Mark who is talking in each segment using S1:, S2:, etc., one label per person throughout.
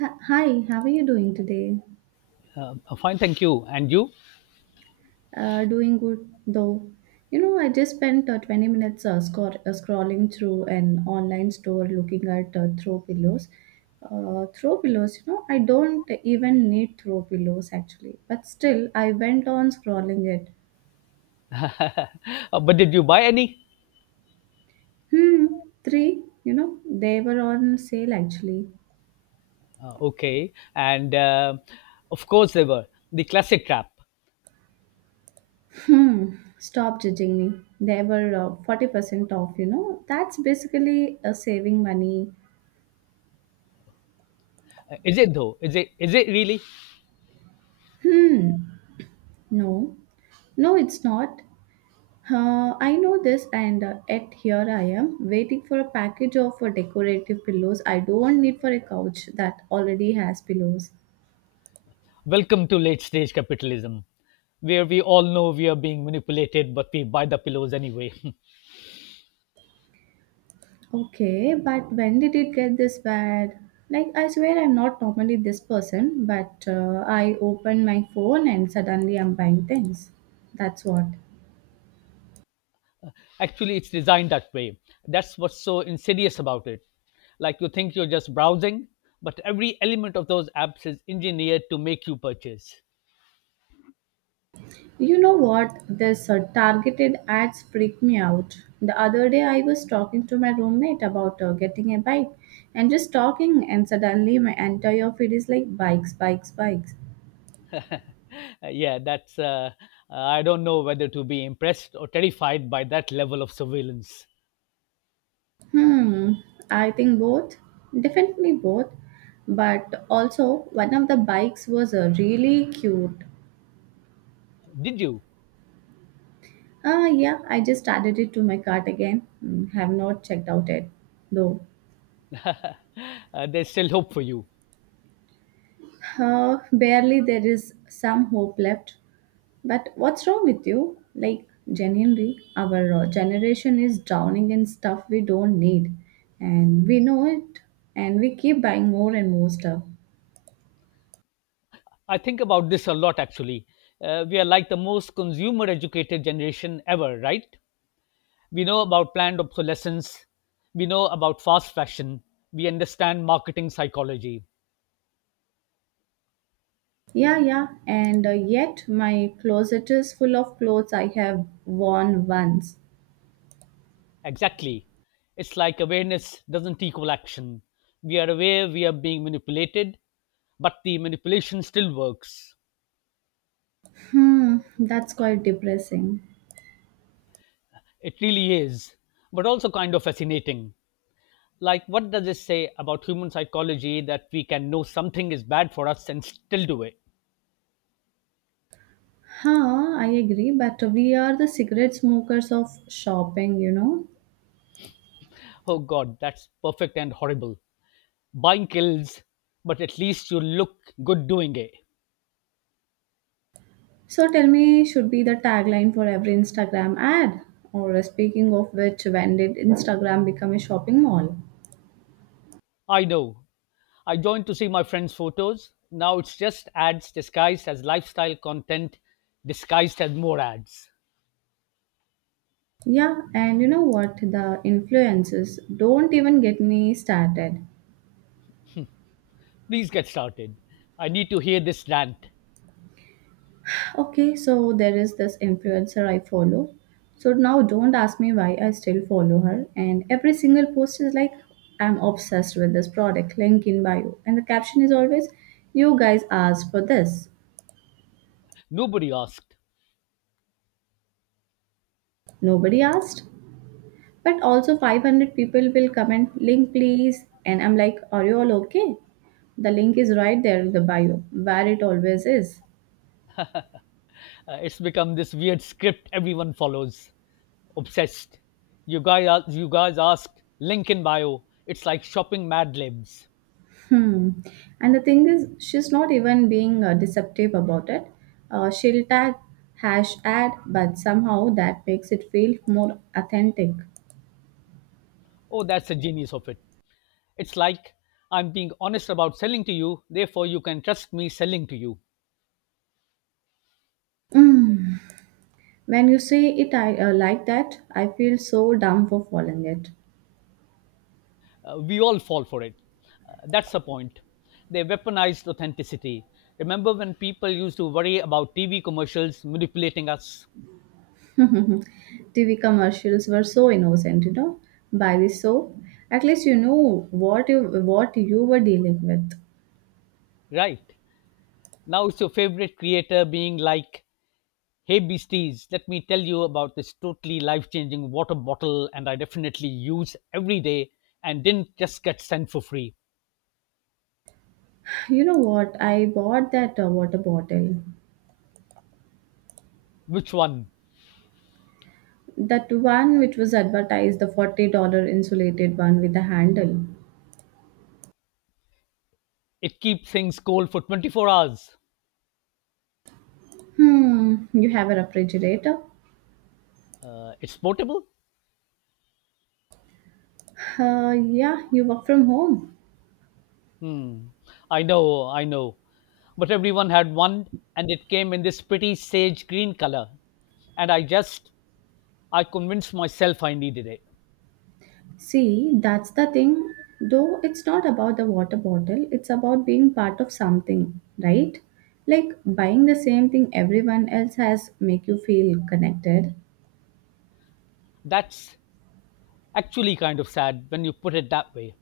S1: Hi, how are you doing today?
S2: Fine, thank you. And you?
S1: Doing good though. You know, I just spent 20 minutes scrolling through an online store looking at throw pillows. Throw pillows, you know, I don't even need throw pillows actually, but still, I went on scrolling it.
S2: But did you buy any?
S1: Three, you know, they were on sale actually.
S2: Okay. And Of course they were. The classic trap.
S1: Hmm, stop judging me. They were 40% off, you know, that's basically saving money.
S2: Is it though? Is it? Is it really?
S1: Hmm, no. No, it's not. I know this, and yet here I am waiting for a package of decorative pillows I don't need for a couch that already has pillows.
S2: Welcome to late stage capitalism, where we all know we are being manipulated, but we buy the pillows anyway.
S1: Okay, but when did it get this bad? Like, I swear I'm not normally this person, but I open my phone and suddenly I'm buying things. That's what.
S2: Actually, it's designed that way. That's what's so insidious about it. Like, you think you're just browsing, but every element of those apps is engineered to make you purchase.
S1: You know what? This targeted ads freak me out. The other day, I was talking to my roommate about getting a bike and just talking, and suddenly my entire feed is like bikes, bikes, bikes.
S2: Yeah, that's. I don't know whether to be impressed or terrified by that level of surveillance.
S1: Hmm, I think both. Definitely both. But also, one of the bikes was really cute.
S2: Did you?
S1: Ah, yeah, I just added it to my cart again. Hmm, have not checked out it though.
S2: There's still hope for you.
S1: Barely there is some hope left. But what's wrong with you? Like, genuinely, our generation is drowning in stuff we don't need. And we know it. And we keep buying more and more stuff.
S2: I think about this a lot, actually. We are like the most consumer educated generation ever, right? We know about planned obsolescence, we know about fast fashion, we understand marketing psychology.
S1: Yeah, yeah. And yet, my closet is full of clothes I have worn once.
S2: Exactly. It's like awareness doesn't equal action. We are aware we are being manipulated, but the manipulation still works.
S1: That's quite depressing.
S2: It really is, but also kind of fascinating. Like, what does this say about human psychology that we can know something is bad for us and still do it?
S1: I agree, but we are the cigarette smokers of shopping, you know.
S2: Oh God, that's perfect and horrible. Buying kills, but at least you look good doing it.
S1: So tell me, should be the tagline for every Instagram ad? Or speaking of which, when did Instagram become a shopping mall?
S2: I know. I joined to see my friends' photos. Now it's just ads disguised as lifestyle content, disguised as more ads.
S1: Yeah, and you know what? The influencers don't even get me started.
S2: Please get started. I need to hear this rant.
S1: Okay, so there is this influencer I follow. So now don't ask me why I still follow her. And every single post is like, I'm obsessed with this product, link in bio. And the caption is always, you guys asked for this.
S2: Nobody asked.
S1: Nobody asked. But also 500 people will comment, link please. And I'm like, are you all okay? The link is right there in the bio, where it always is.
S2: It's become this weird script everyone follows. Obsessed. You guys asked, link in bio. It's like shopping Mad Libs.
S1: Hmm. And the thing is, she's not even being deceptive about it. She'll tag hash ad, but somehow that makes it feel more authentic.
S2: Oh, that's the genius of it. It's like, I'm being honest about selling to you, therefore you can trust me selling to you.
S1: When you say it like that, I feel so dumb for following it.
S2: We all fall for it. That's the point. They weaponized authenticity. Remember when people used to worry about TV commercials manipulating us?
S1: TV commercials were so innocent, you know. Buy this soap. At least you knew what you were dealing with.
S2: Right. Now it's your favorite creator being like, hey beasties, let me tell you about this totally life changing water bottle and I definitely use every day and didn't just get sent for free.
S1: You know what? I bought that water bottle.
S2: Which one?
S1: That one which was advertised, the $40 insulated one with the handle.
S2: It keeps things cold for 24 hours.
S1: Hmm, you have a refrigerator?
S2: It's portable?
S1: Uh, yeah, you work from home.
S2: Hmm. I know, I know. But everyone had one and it came in this pretty sage green color. And I just, I convinced myself I needed it.
S1: See, that's the thing, though it's not about the water bottle, it's about being part of something, right? Like buying the same thing everyone else has make you feel connected.
S2: That's actually kind of sad when you put it that way.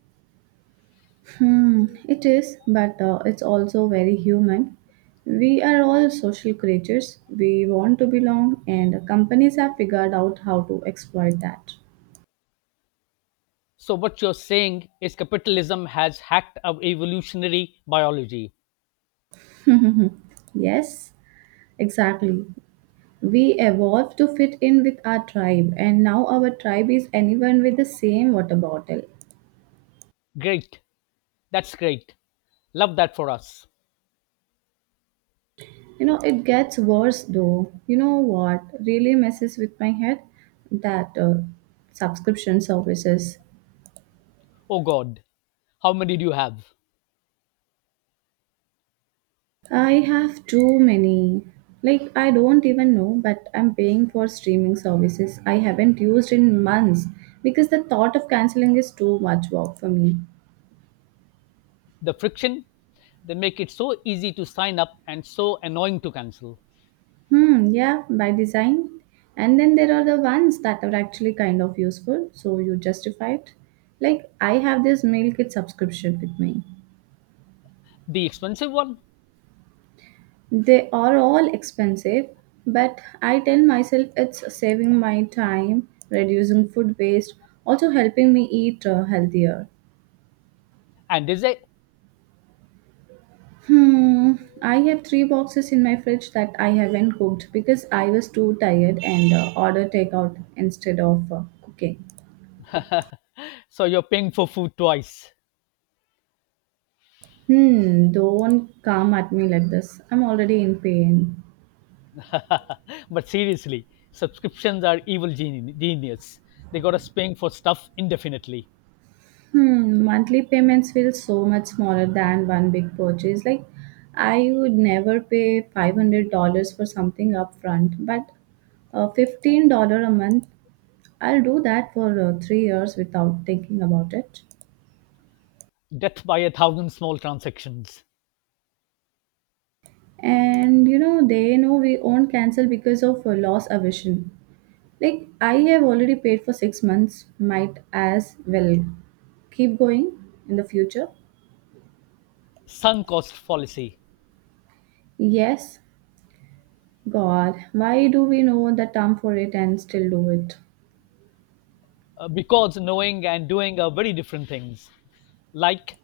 S1: It is, but it's also very human. We are all social creatures. We want to belong, and companies have figured out how to exploit that.
S2: So what you're saying is capitalism has hacked our evolutionary biology.
S1: Yes, exactly. We evolved to fit in with our tribe, and now our tribe is anyone with the same water bottle.
S2: Great. That's great. Love that for us.
S1: You know, it gets worse though. You know what really messes with my head? That Subscription services.
S2: Oh God, how many do you have?
S1: I have too many. Like, I don't even know, but I'm paying for streaming services I haven't used in months because the thought of canceling is too much work for me.
S2: The friction? They make it so easy to sign up and so annoying to cancel.
S1: Hmm, yeah, by design. And then there are the ones that are actually kind of useful, so you justify it. Like, I have this meal kit subscription with me.
S2: The expensive one?
S1: They are all expensive, but I tell myself it's saving my time, reducing food waste, also helping me eat healthier.
S2: And is it?
S1: Hmm, I have three boxes in my fridge that I haven't cooked because I was too tired and order takeout instead of cooking.
S2: So you're paying for food twice.
S1: Hmm, don't come at me like this. I'm already in pain.
S2: But seriously, subscriptions are evil genius. They got us paying for stuff indefinitely.
S1: Hmm, monthly payments feel so much smaller than one big purchase. Like, I would never pay $500 for something upfront, but $15 a month, I'll do that for 3 years without thinking about it.
S2: Death by a thousand small transactions.
S1: And you know, they know we won't cancel because of loss aversion. Like, I have already paid for 6 months, might as well keep going in the future.
S2: Sunk cost fallacy.
S1: Yes, God, why do we know the term for it and still do it?
S2: Because knowing and doing are very different things. Like,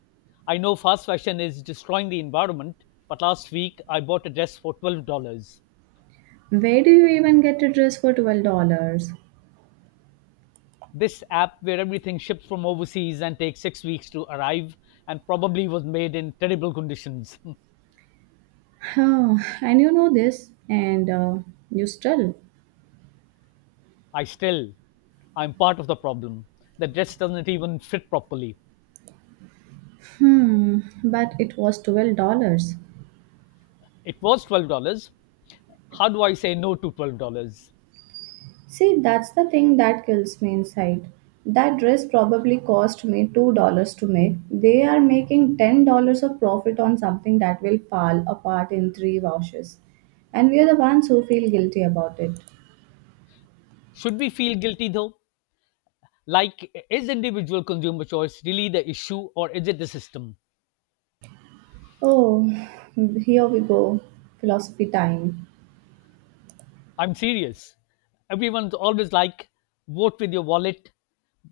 S2: I know fast fashion is destroying the environment, but last week I bought a dress for $12.
S1: Where do you even get a dress for $12?
S2: This app, where everything ships from overseas and takes 6 weeks to arrive, and probably was made in terrible conditions.
S1: Huh, and you know this, and you still.
S2: I still, I'm part of the problem. The dress doesn't even fit properly.
S1: Hmm, but it was $12.
S2: It was $12. How do I say no to $12?
S1: See, that's the thing that kills me inside. That dress probably cost me $2 to make. They are making $10 of profit on something that will fall apart in three washes. And we are the ones who feel guilty about it.
S2: Should we feel guilty though? Like, is individual consumer choice really the issue, or is it the system?
S1: Oh, here we go. Philosophy time.
S2: I'm serious. Everyone's always like, vote with your wallet,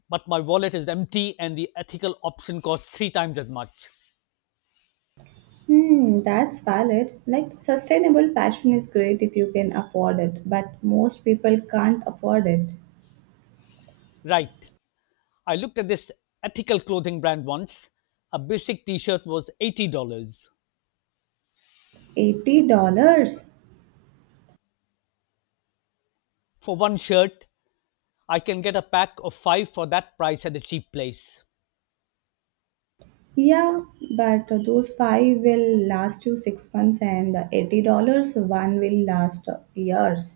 S2: but my wallet is empty and the ethical option costs three times as much.
S1: Hmm, that's valid. Like, sustainable fashion is great if you can afford it, but most people can't afford it.
S2: Right. I looked at this ethical clothing brand once. A basic t shirt was $80.
S1: $80?
S2: For one shirt, I can get a pack of five for that price at a cheap place.
S1: Yeah, but those five will last you 6 months, and $80 one will last years.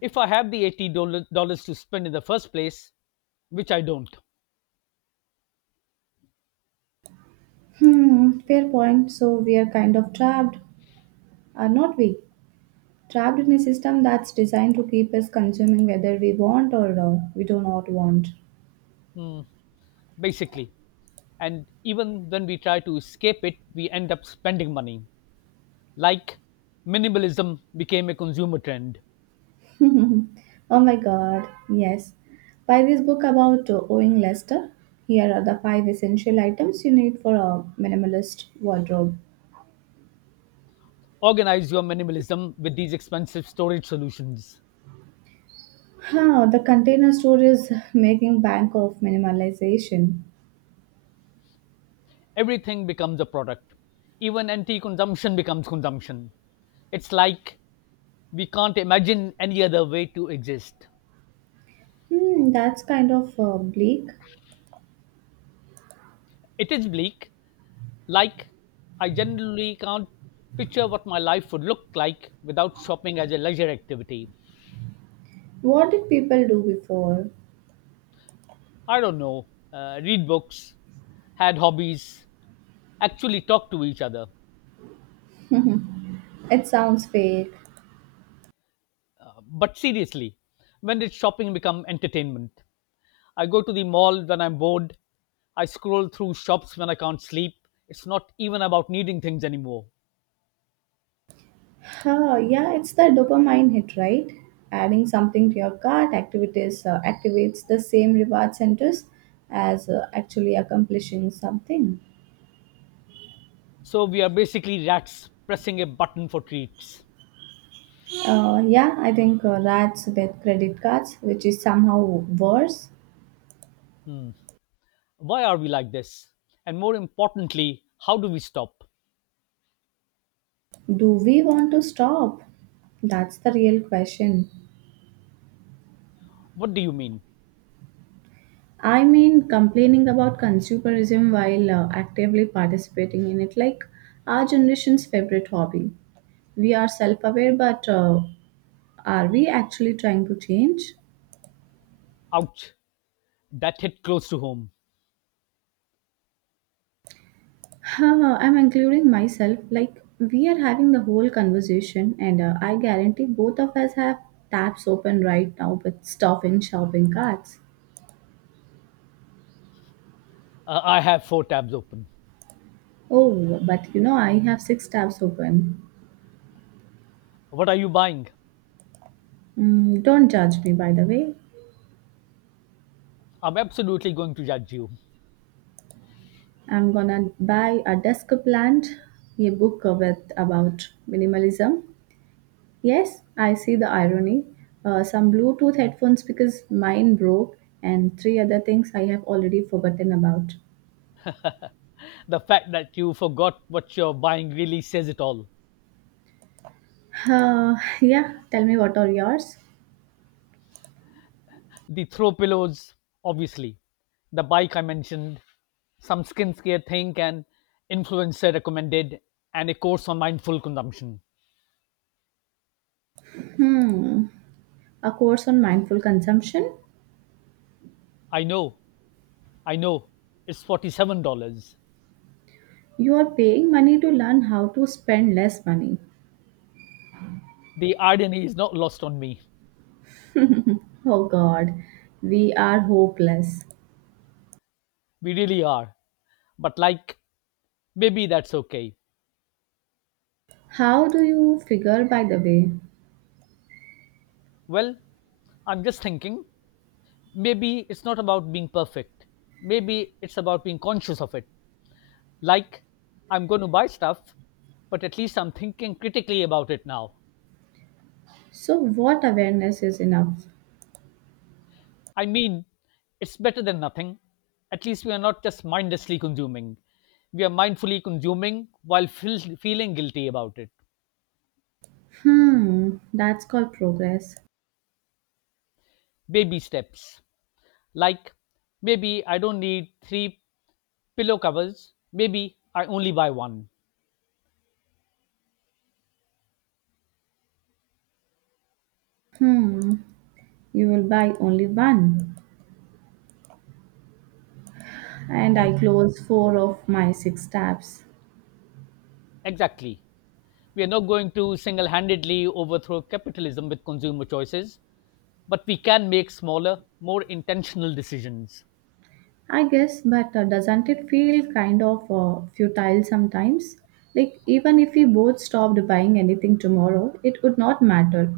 S2: If I have the $80 to spend in the first place, which I don't.
S1: Hmm, fair point. So we are kind of trapped, are not we? Trapped in a system that's designed to keep us consuming whether we want or we do not want.
S2: Hmm, basically, and even when we try to escape it, we end up spending money. Like, minimalism became a consumer trend.
S1: Oh my god, yes. Buy this book about owing Lester. Here are the five essential items you need for a minimalist wardrobe.
S2: Organize your minimalism with these expensive storage solutions.
S1: Huh, the container store is making bank of minimalization.
S2: Everything becomes a product. Even anti consumption becomes consumption. It's like we can't imagine any other way to exist.
S1: Hmm, that's kind of bleak.
S2: It is bleak. Like, I generally can't picture what my life would look like without shopping as a leisure activity.
S1: What did people do before?
S2: I don't know, read books, had hobbies, actually talk to each other.
S1: It sounds fake.
S2: But seriously, when did shopping become entertainment? I go to the mall when I'm bored. I scroll through shops when I can't sleep. It's not even about needing things anymore.
S1: Huh, yeah, it's the dopamine hit, right? Adding something to your cart activities activates the same reward centers as actually accomplishing something.
S2: So we are basically rats pressing a button for treats.
S1: Yeah, I think rats with credit cards, which is somehow worse.
S2: Hmm. Why are we like this? And more importantly, how do we stop?
S1: Do we want to stop? That's the real question.
S2: What do you mean?
S1: I mean, complaining about consumerism while actively participating in it, like our generation's favorite hobby we are self-aware but are we actually trying to change?
S2: Ouch, that hit close to home.
S1: Haha, I'm including myself. Like, we are having the whole conversation, and I guarantee both of us have tabs open right now with stuff in shopping carts.
S2: I have four tabs open.
S1: Oh, but you know, I have six tabs open.
S2: What are you buying?
S1: Mm, don't judge me, by the way.
S2: I'm absolutely going to judge you.
S1: I'm gonna buy a desk plant, a book with about minimalism, yes, I see the irony. Some Bluetooth headphones because mine broke, and three other things I have already forgotten about.
S2: The fact that you forgot what you're buying really says it all.
S1: Uh, yeah, tell me what are yours?
S2: The throw pillows, obviously. The bike I mentioned, some skincare thing, and influencer recommended, and a course on mindful consumption.
S1: Hmm, a course on mindful consumption.
S2: I know, I know, it's $47.
S1: You are paying money to learn how to spend less money.
S2: The irony is not lost on me.
S1: Oh God, we are hopeless.
S2: We really are. But, like, maybe that's okay.
S1: How do you figure, by the way?
S2: Well, I'm just thinking, maybe it's not about being perfect. Maybe it's about being conscious of it. Like, I'm going to buy stuff, but at least I'm thinking critically about it now.
S1: So, what awareness is enough?
S2: I mean, it's better than nothing. At least we are not just mindlessly consuming. We are mindfully consuming while feeling guilty about it.
S1: Hmm, that's called progress.
S2: Baby steps. Like, maybe I don't need three pillow covers. Maybe I only buy one.
S1: Hmm. You will buy only one. And I
S2: Ex-
S1: close four of my six tabs.
S2: Exactly. We are not going to single handedly overthrow capitalism with consumer choices, but we can make smaller, more intentional decisions.
S1: I guess, but doesn't it feel kind of futile sometimes? Like, even if we both stopped buying anything tomorrow, it would not matter.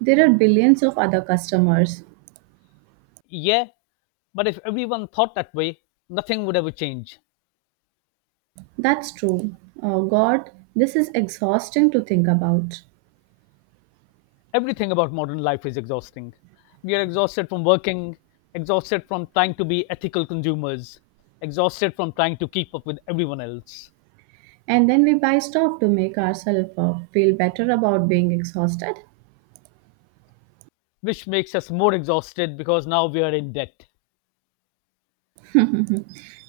S1: There are billions of other customers.
S2: Yeah, but if everyone thought that way, nothing would ever change.
S1: That's true. Oh, God, this is exhausting to think about.
S2: Everything about modern life is exhausting. We are exhausted from working, exhausted from trying to be ethical consumers, exhausted from trying to keep up with everyone else,
S1: And then we buy stuff to make ourselves feel better about being exhausted.
S2: which makes us more exhausted because now we are in debt.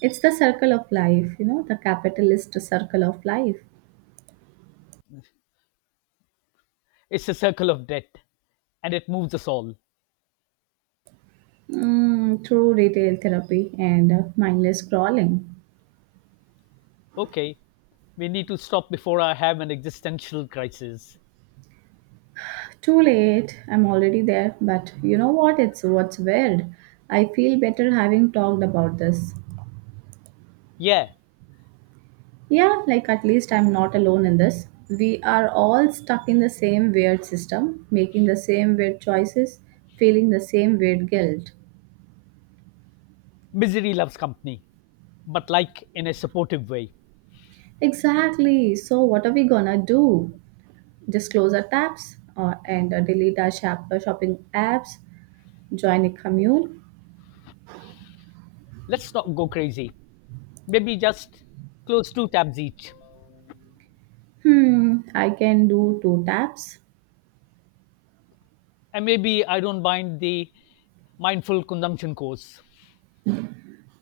S1: It's the circle of life, you know, the capitalist circle of life.
S2: It's a circle of debt, and it moves us all.
S1: Mm, through retail therapy and mindless scrolling.
S2: Okay, we need to stop before I have an existential crisis.
S1: Too late, I'm already there, but you know what? It's what's weird. I feel better having talked about this.
S2: Yeah.
S1: Yeah, like at least I'm not alone in this. We are all stuck in the same weird system, making the same weird choices, feeling the same weird guilt.
S2: Misery loves company, but like in a supportive way.
S1: Exactly. So, what are we gonna do? Just close our tabs and delete our shopping apps, join a commune,
S2: Let's not go crazy. Maybe just close two tabs each.
S1: hmm, I can do two taps.
S2: And maybe I don't mind the mindful consumption course,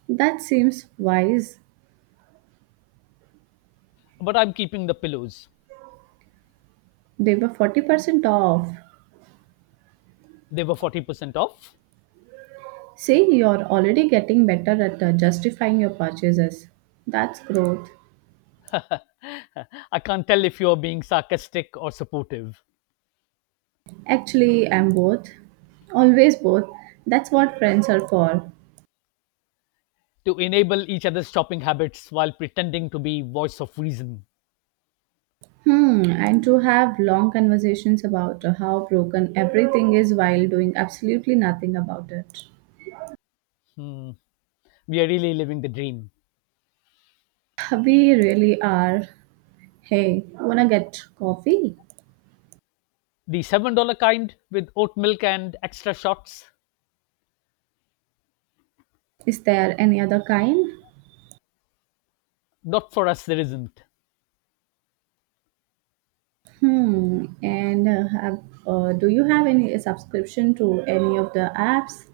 S1: That seems wise.
S2: but I'm keeping the pillows.
S1: They were 40% off.
S2: They were 40% off.
S1: See, you're already getting better at justifying your purchases. That's growth.
S2: I can't tell if you're being sarcastic or supportive.
S1: Actually, I'm both. Always both. That's what friends are for.
S2: To enable each other's shopping habits while pretending to be voice of reason.
S1: Hmm, and to have long conversations about how broken everything is while doing absolutely nothing about it.
S2: Hmm, we are really living the dream.
S1: We really are. Hey, wanna get coffee?
S2: The $7 kind with oat milk and extra shots?
S1: Is there any other kind?
S2: Not for us, there isn't.
S1: Hmm. And have do you have any subscription to any of the apps?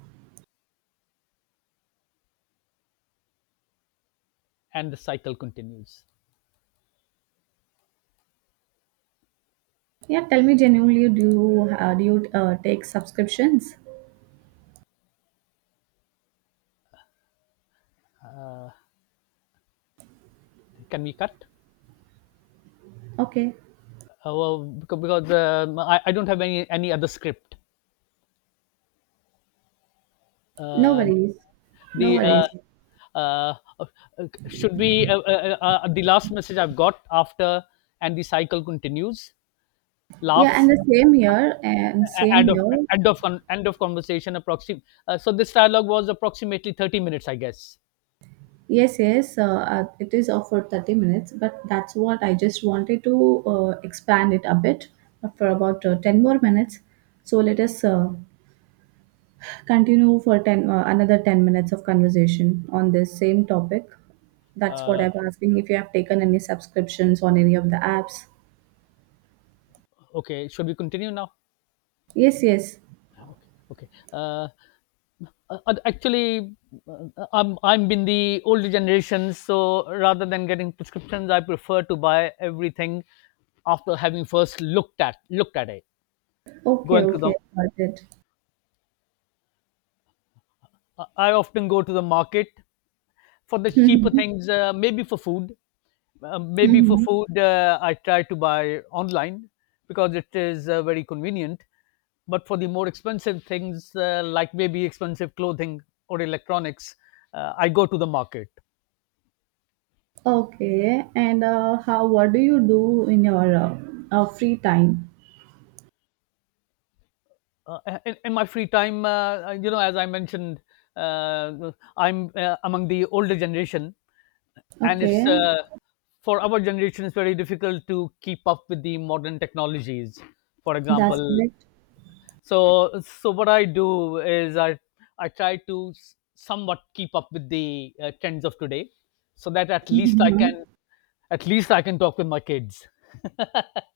S2: And the cycle continues.
S1: Yeah, tell me genuinely, do you take subscriptions?
S2: Can we cut?
S1: Okay,
S2: Well, because I don't have any other script.
S1: no
S2: Uh,
S1: worries, no
S2: the
S1: worries.
S2: uh, should be the last message I've got after "and the cycle continues."
S1: Yeah,
S2: Laughs.
S1: and the same here and
S2: a-
S1: same
S2: end of
S1: here.
S2: end of con- end of conversation. Approxim. So this dialogue was approximately 30 minutes, I guess.
S1: Yes, yes, it is offered 30 minutes, but that's what I just wanted to expand it a bit for about 10 more minutes. So let us continue for 10 minutes of conversation on this same topic. That's what
S2: Uh,
S1: I'm asking if you have taken any subscriptions on any of the apps.
S2: okay, should we continue now?
S1: Yes, yes.
S2: Okay. Okay. Actually, I'm in the older generation, so rather than getting prescriptions, I prefer to buy everything after having first looked at it.
S1: Okay,
S2: Going to
S1: okay,
S2: the,
S1: got it.
S2: I often go to the market for the cheaper
S1: Mm-hmm.
S2: things, maybe for food. Maybe for
S1: Mm-hmm.
S2: food, I try to buy online because it is very convenient. But for the more expensive things, like maybe expensive clothing or electronics, I go to the market.
S1: Okay, and how what do you do in your free time?
S2: Uh, in my free time, as I mentioned, uh, I'm among the older generation, and
S1: Okay,
S2: it's for our generation it's very difficult to keep up with the modern technologies, for
S1: that's
S2: example.
S1: it.
S2: So what I do is, I try to somewhat keep up with the trends of today, so that
S1: Mm-hmm.
S2: at least I can talk with my kids.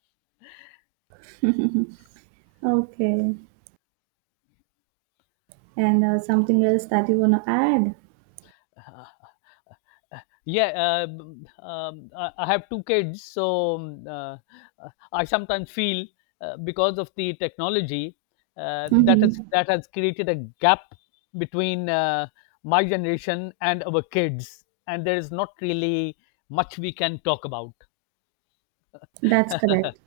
S1: Okay, and something else that you want to add?
S2: Yeah. I have two kids, so I sometimes feel, because of the technology,
S1: Mm-hmm.
S2: that has created a gap between my generation and our kids, and there is not really much we can talk about.
S1: That's correct.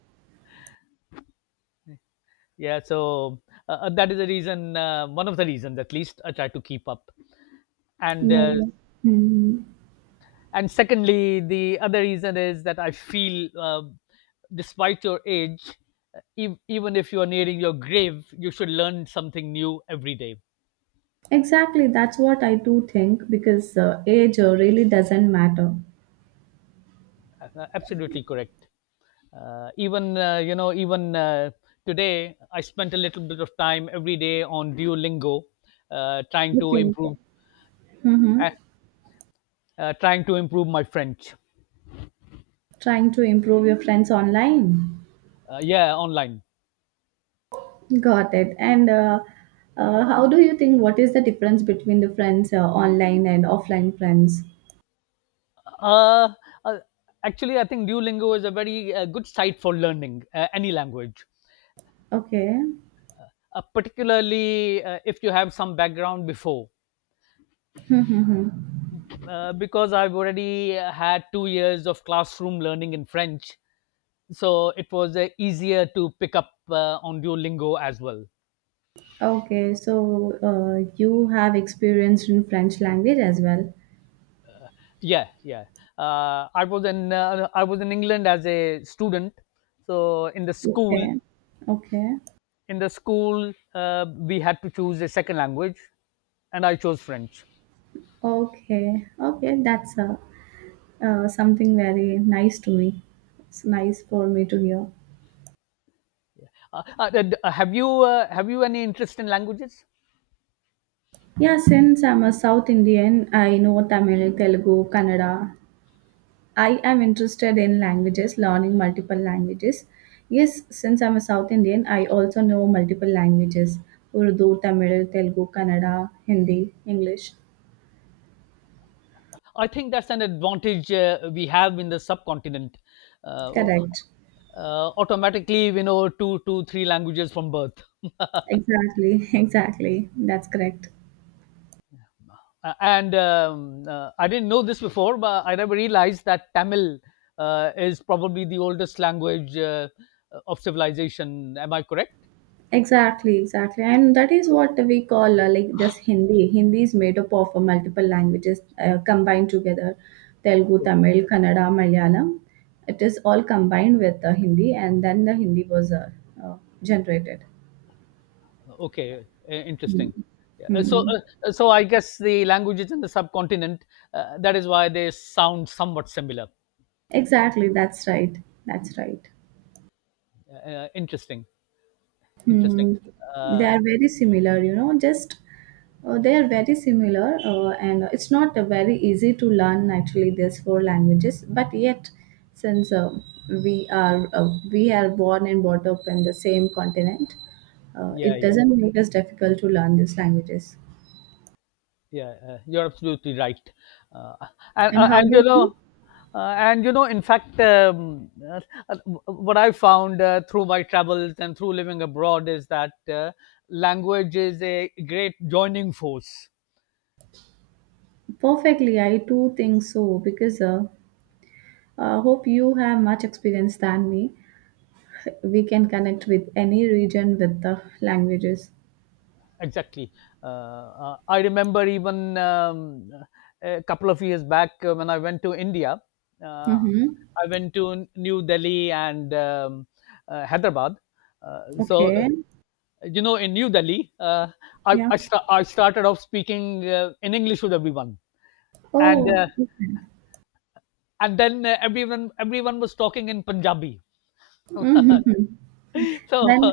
S2: Yeah, so that is the reason, one of the reasons at least I try to keep up. And uh,
S1: No. Mhm.
S2: and secondly, the other reason is that I feel, despite your age, uh, even if you are nearing your grave, you should learn something new every day.
S1: Exactly, that's what I do think because age really doesn't matter.
S2: Absolutely correct. Even you know, even Today, I spent a little bit of time every day on Duolingo, uh, trying to
S1: Okay.
S2: improve,
S1: Mm-hmm.
S2: uh, trying to improve my French.
S1: Trying to improve your friends online.
S2: Yeah, online.
S1: Got it. And how do you think what is the difference between the friends online and offline friends?
S2: Uh, uh, Actually, I think Duolingo is a very good site for learning any language,
S1: Okay.
S2: particularly if you have some background before.
S1: Mm-hmm.
S2: Because I've already had 2 years of classroom learning in French, so it was easier to pick up on Duolingo as well.
S1: Okay, so you have experience in French language as well.
S2: Yeah, yeah. I was in England as a student, so
S1: Okay. Okay.
S2: in the school we had to choose a second language, and I chose French.
S1: Okay. Okay, that's something very nice to me. It's nice for me to hear.
S2: Uh, uh, have you any interest in languages?
S1: Yeah, since I'm a South Indian, I know Tamil, Telugu, Kannada. I am interested in languages, learning multiple languages. Yes, since I'm a South Indian, I also know multiple languages: Urdu, Tamil, Telugu, Kannada, Hindi, English.
S2: I think that's an advantage we have in the subcontinent. Uh,
S1: Correct.
S2: Automatically, you know, two, three languages from birth.
S1: Exactly, exactly. That's correct.
S2: And I didn't know this before, but I never realized that Tamil is probably the oldest language of civilization. Am I correct?
S1: Exactly, exactly. And that is what we call like this Hindi. Hindi is made up of multiple languages combined together: Telugu, Tamil, Kannada, Malayalam. It is all combined with Hindi, and then the Hindi was uh, generated.
S2: Okay,
S1: Mm.
S2: interesting. Yeah. uh, So,
S1: Mm.
S2: uh, so I guess the languages in the subcontinent, that is why they sound somewhat similar.
S1: Exactly, that's right. That's right.
S2: Interesting, interesting.
S1: Hmm, they
S2: Uh,
S1: are very similar, you know, just they are very similar, and it's not very easy to learn actually these four languages. But yet, since we are born and brought up in the same continent,
S2: yeah,
S1: it
S2: yeah,
S1: doesn't make us difficult to learn these languages.
S2: yeah. You're absolutely right. Uh, and,
S1: And
S2: uh,
S1: how
S2: and you
S1: about
S2: know,
S1: you?
S2: in fact, uh, what I found through my travels and through living abroad is that language is a great joining force.
S1: Perfectly, I too think so because I hope you have much experience than me. We can connect with any region with the languages.
S2: Exactly. I remember even a couple of years back, when I went to India, uh,
S1: Mm-hmm.
S2: I went to New Delhi and Hyderabad. Uh, so, uh,
S1: Okay.
S2: in New Delhi,
S1: Yeah.
S2: I started off speaking in English with everyone. And,
S1: Oh.
S2: uh, and then everyone was talking in Punjabi.
S1: Mm-hmm.
S2: so
S1: Then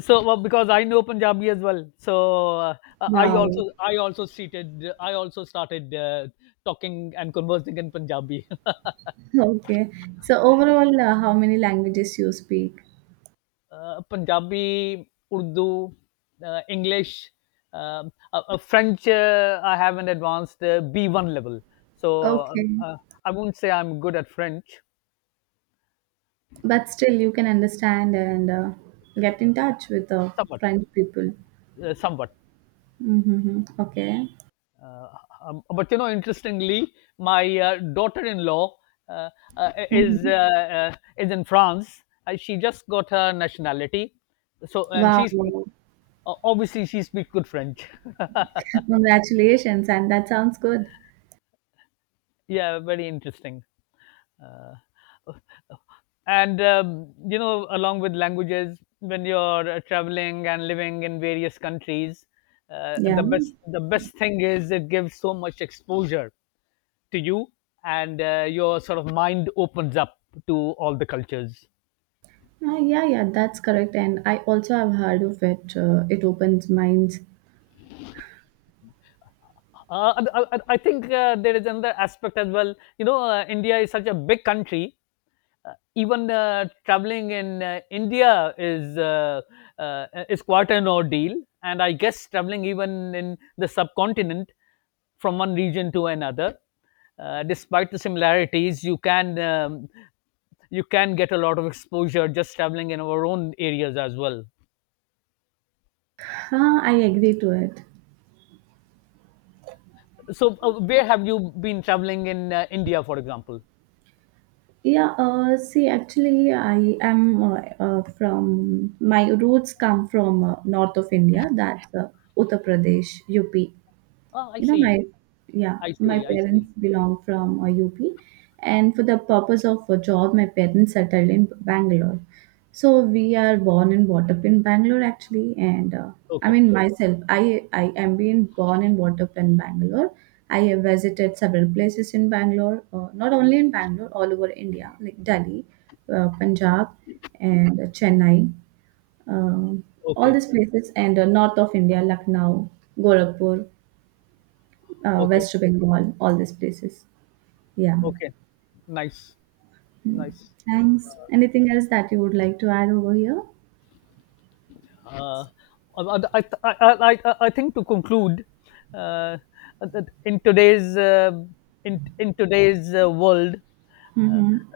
S2: so well, because I know Punjabi as well, so uh,
S1: wow.
S2: I also started talking and conversing in Punjabi.
S1: Okay. So overall, how many languages you speak?
S2: Punjabi, Urdu, English, French. I have an advanced B1 level. so um,
S1: Okay.
S2: uh, I won't say I'm good at French.
S1: But still, you can understand and get in touch with
S2: Somewhat.
S1: French people.
S2: Somewhat.
S1: Mm-hmm. Okay.
S2: Uh, but you know, interestingly, my daughter-in-law uh,
S1: Mm-hmm.
S2: is in France. She just got her nationality, so and
S1: Wow.
S2: she's obviously she speaks good French.
S1: Congratulations, and that sounds good.
S2: Yeah, very interesting. Uh, and You know, along with languages, when you're traveling and living in various countries,
S1: Yeah.
S2: the best thing is it gives so much exposure to you, and your sort of mind opens up to all the cultures.
S1: Yeah, yeah, that's correct. And I also have heard of it. It opens minds.
S2: And I think there is another aspect as well. You know, India is such a big country. Even traveling in India is quite an ordeal, and I guess traveling even in the subcontinent from one region to another, despite the similarities, you can get a lot of exposure just traveling in our own areas as well.
S1: Ah, I agree to it.
S2: So, where have you been traveling in India, for example?
S1: Yeah, see, actually, I am from my roots come from north of India, that's Uttar Pradesh, UP.
S2: Oh, I
S1: You know my,
S2: see.
S1: yeah,
S2: I
S1: my
S2: see. I see.
S1: parents belong from UP, and for the purpose of a job my parents settled in Bangalore, so we are born and brought up in Bangalore actually. And I
S2: Okay.
S1: mean myself, I am being born and brought up in Bangalore. I have visited several places in Bangalore, not only in Bangalore, all over India, like Delhi, Punjab, and Chennai, um, all
S2: Okay.
S1: these places, and north of India, Lucknow, Gorakhpur,
S2: Okay.
S1: West Bengal, all these places. Yeah.
S2: Okay. Nice.
S1: Mm.
S2: Nice.
S1: Thanks. Anything else that you would like to add over here?
S2: Uh, I, I think to conclude, uh, that in today's world, uh,
S1: Mm-hmm.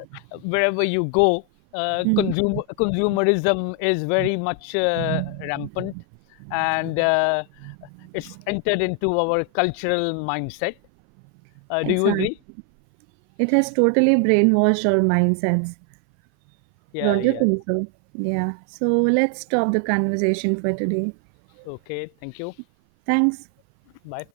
S2: wherever you go,
S1: Mm.
S2: consumerism is very much rampant, and it's entered into our cultural mindset. Do you
S1: Exactly.
S2: agree?
S1: It has totally brainwashed our mindsets.
S2: Yeah,
S1: Don't you
S2: yeah.
S1: think so? Yeah. So let's stop the conversation for today.
S2: Okay, thank you.
S1: Thanks.
S2: Bye.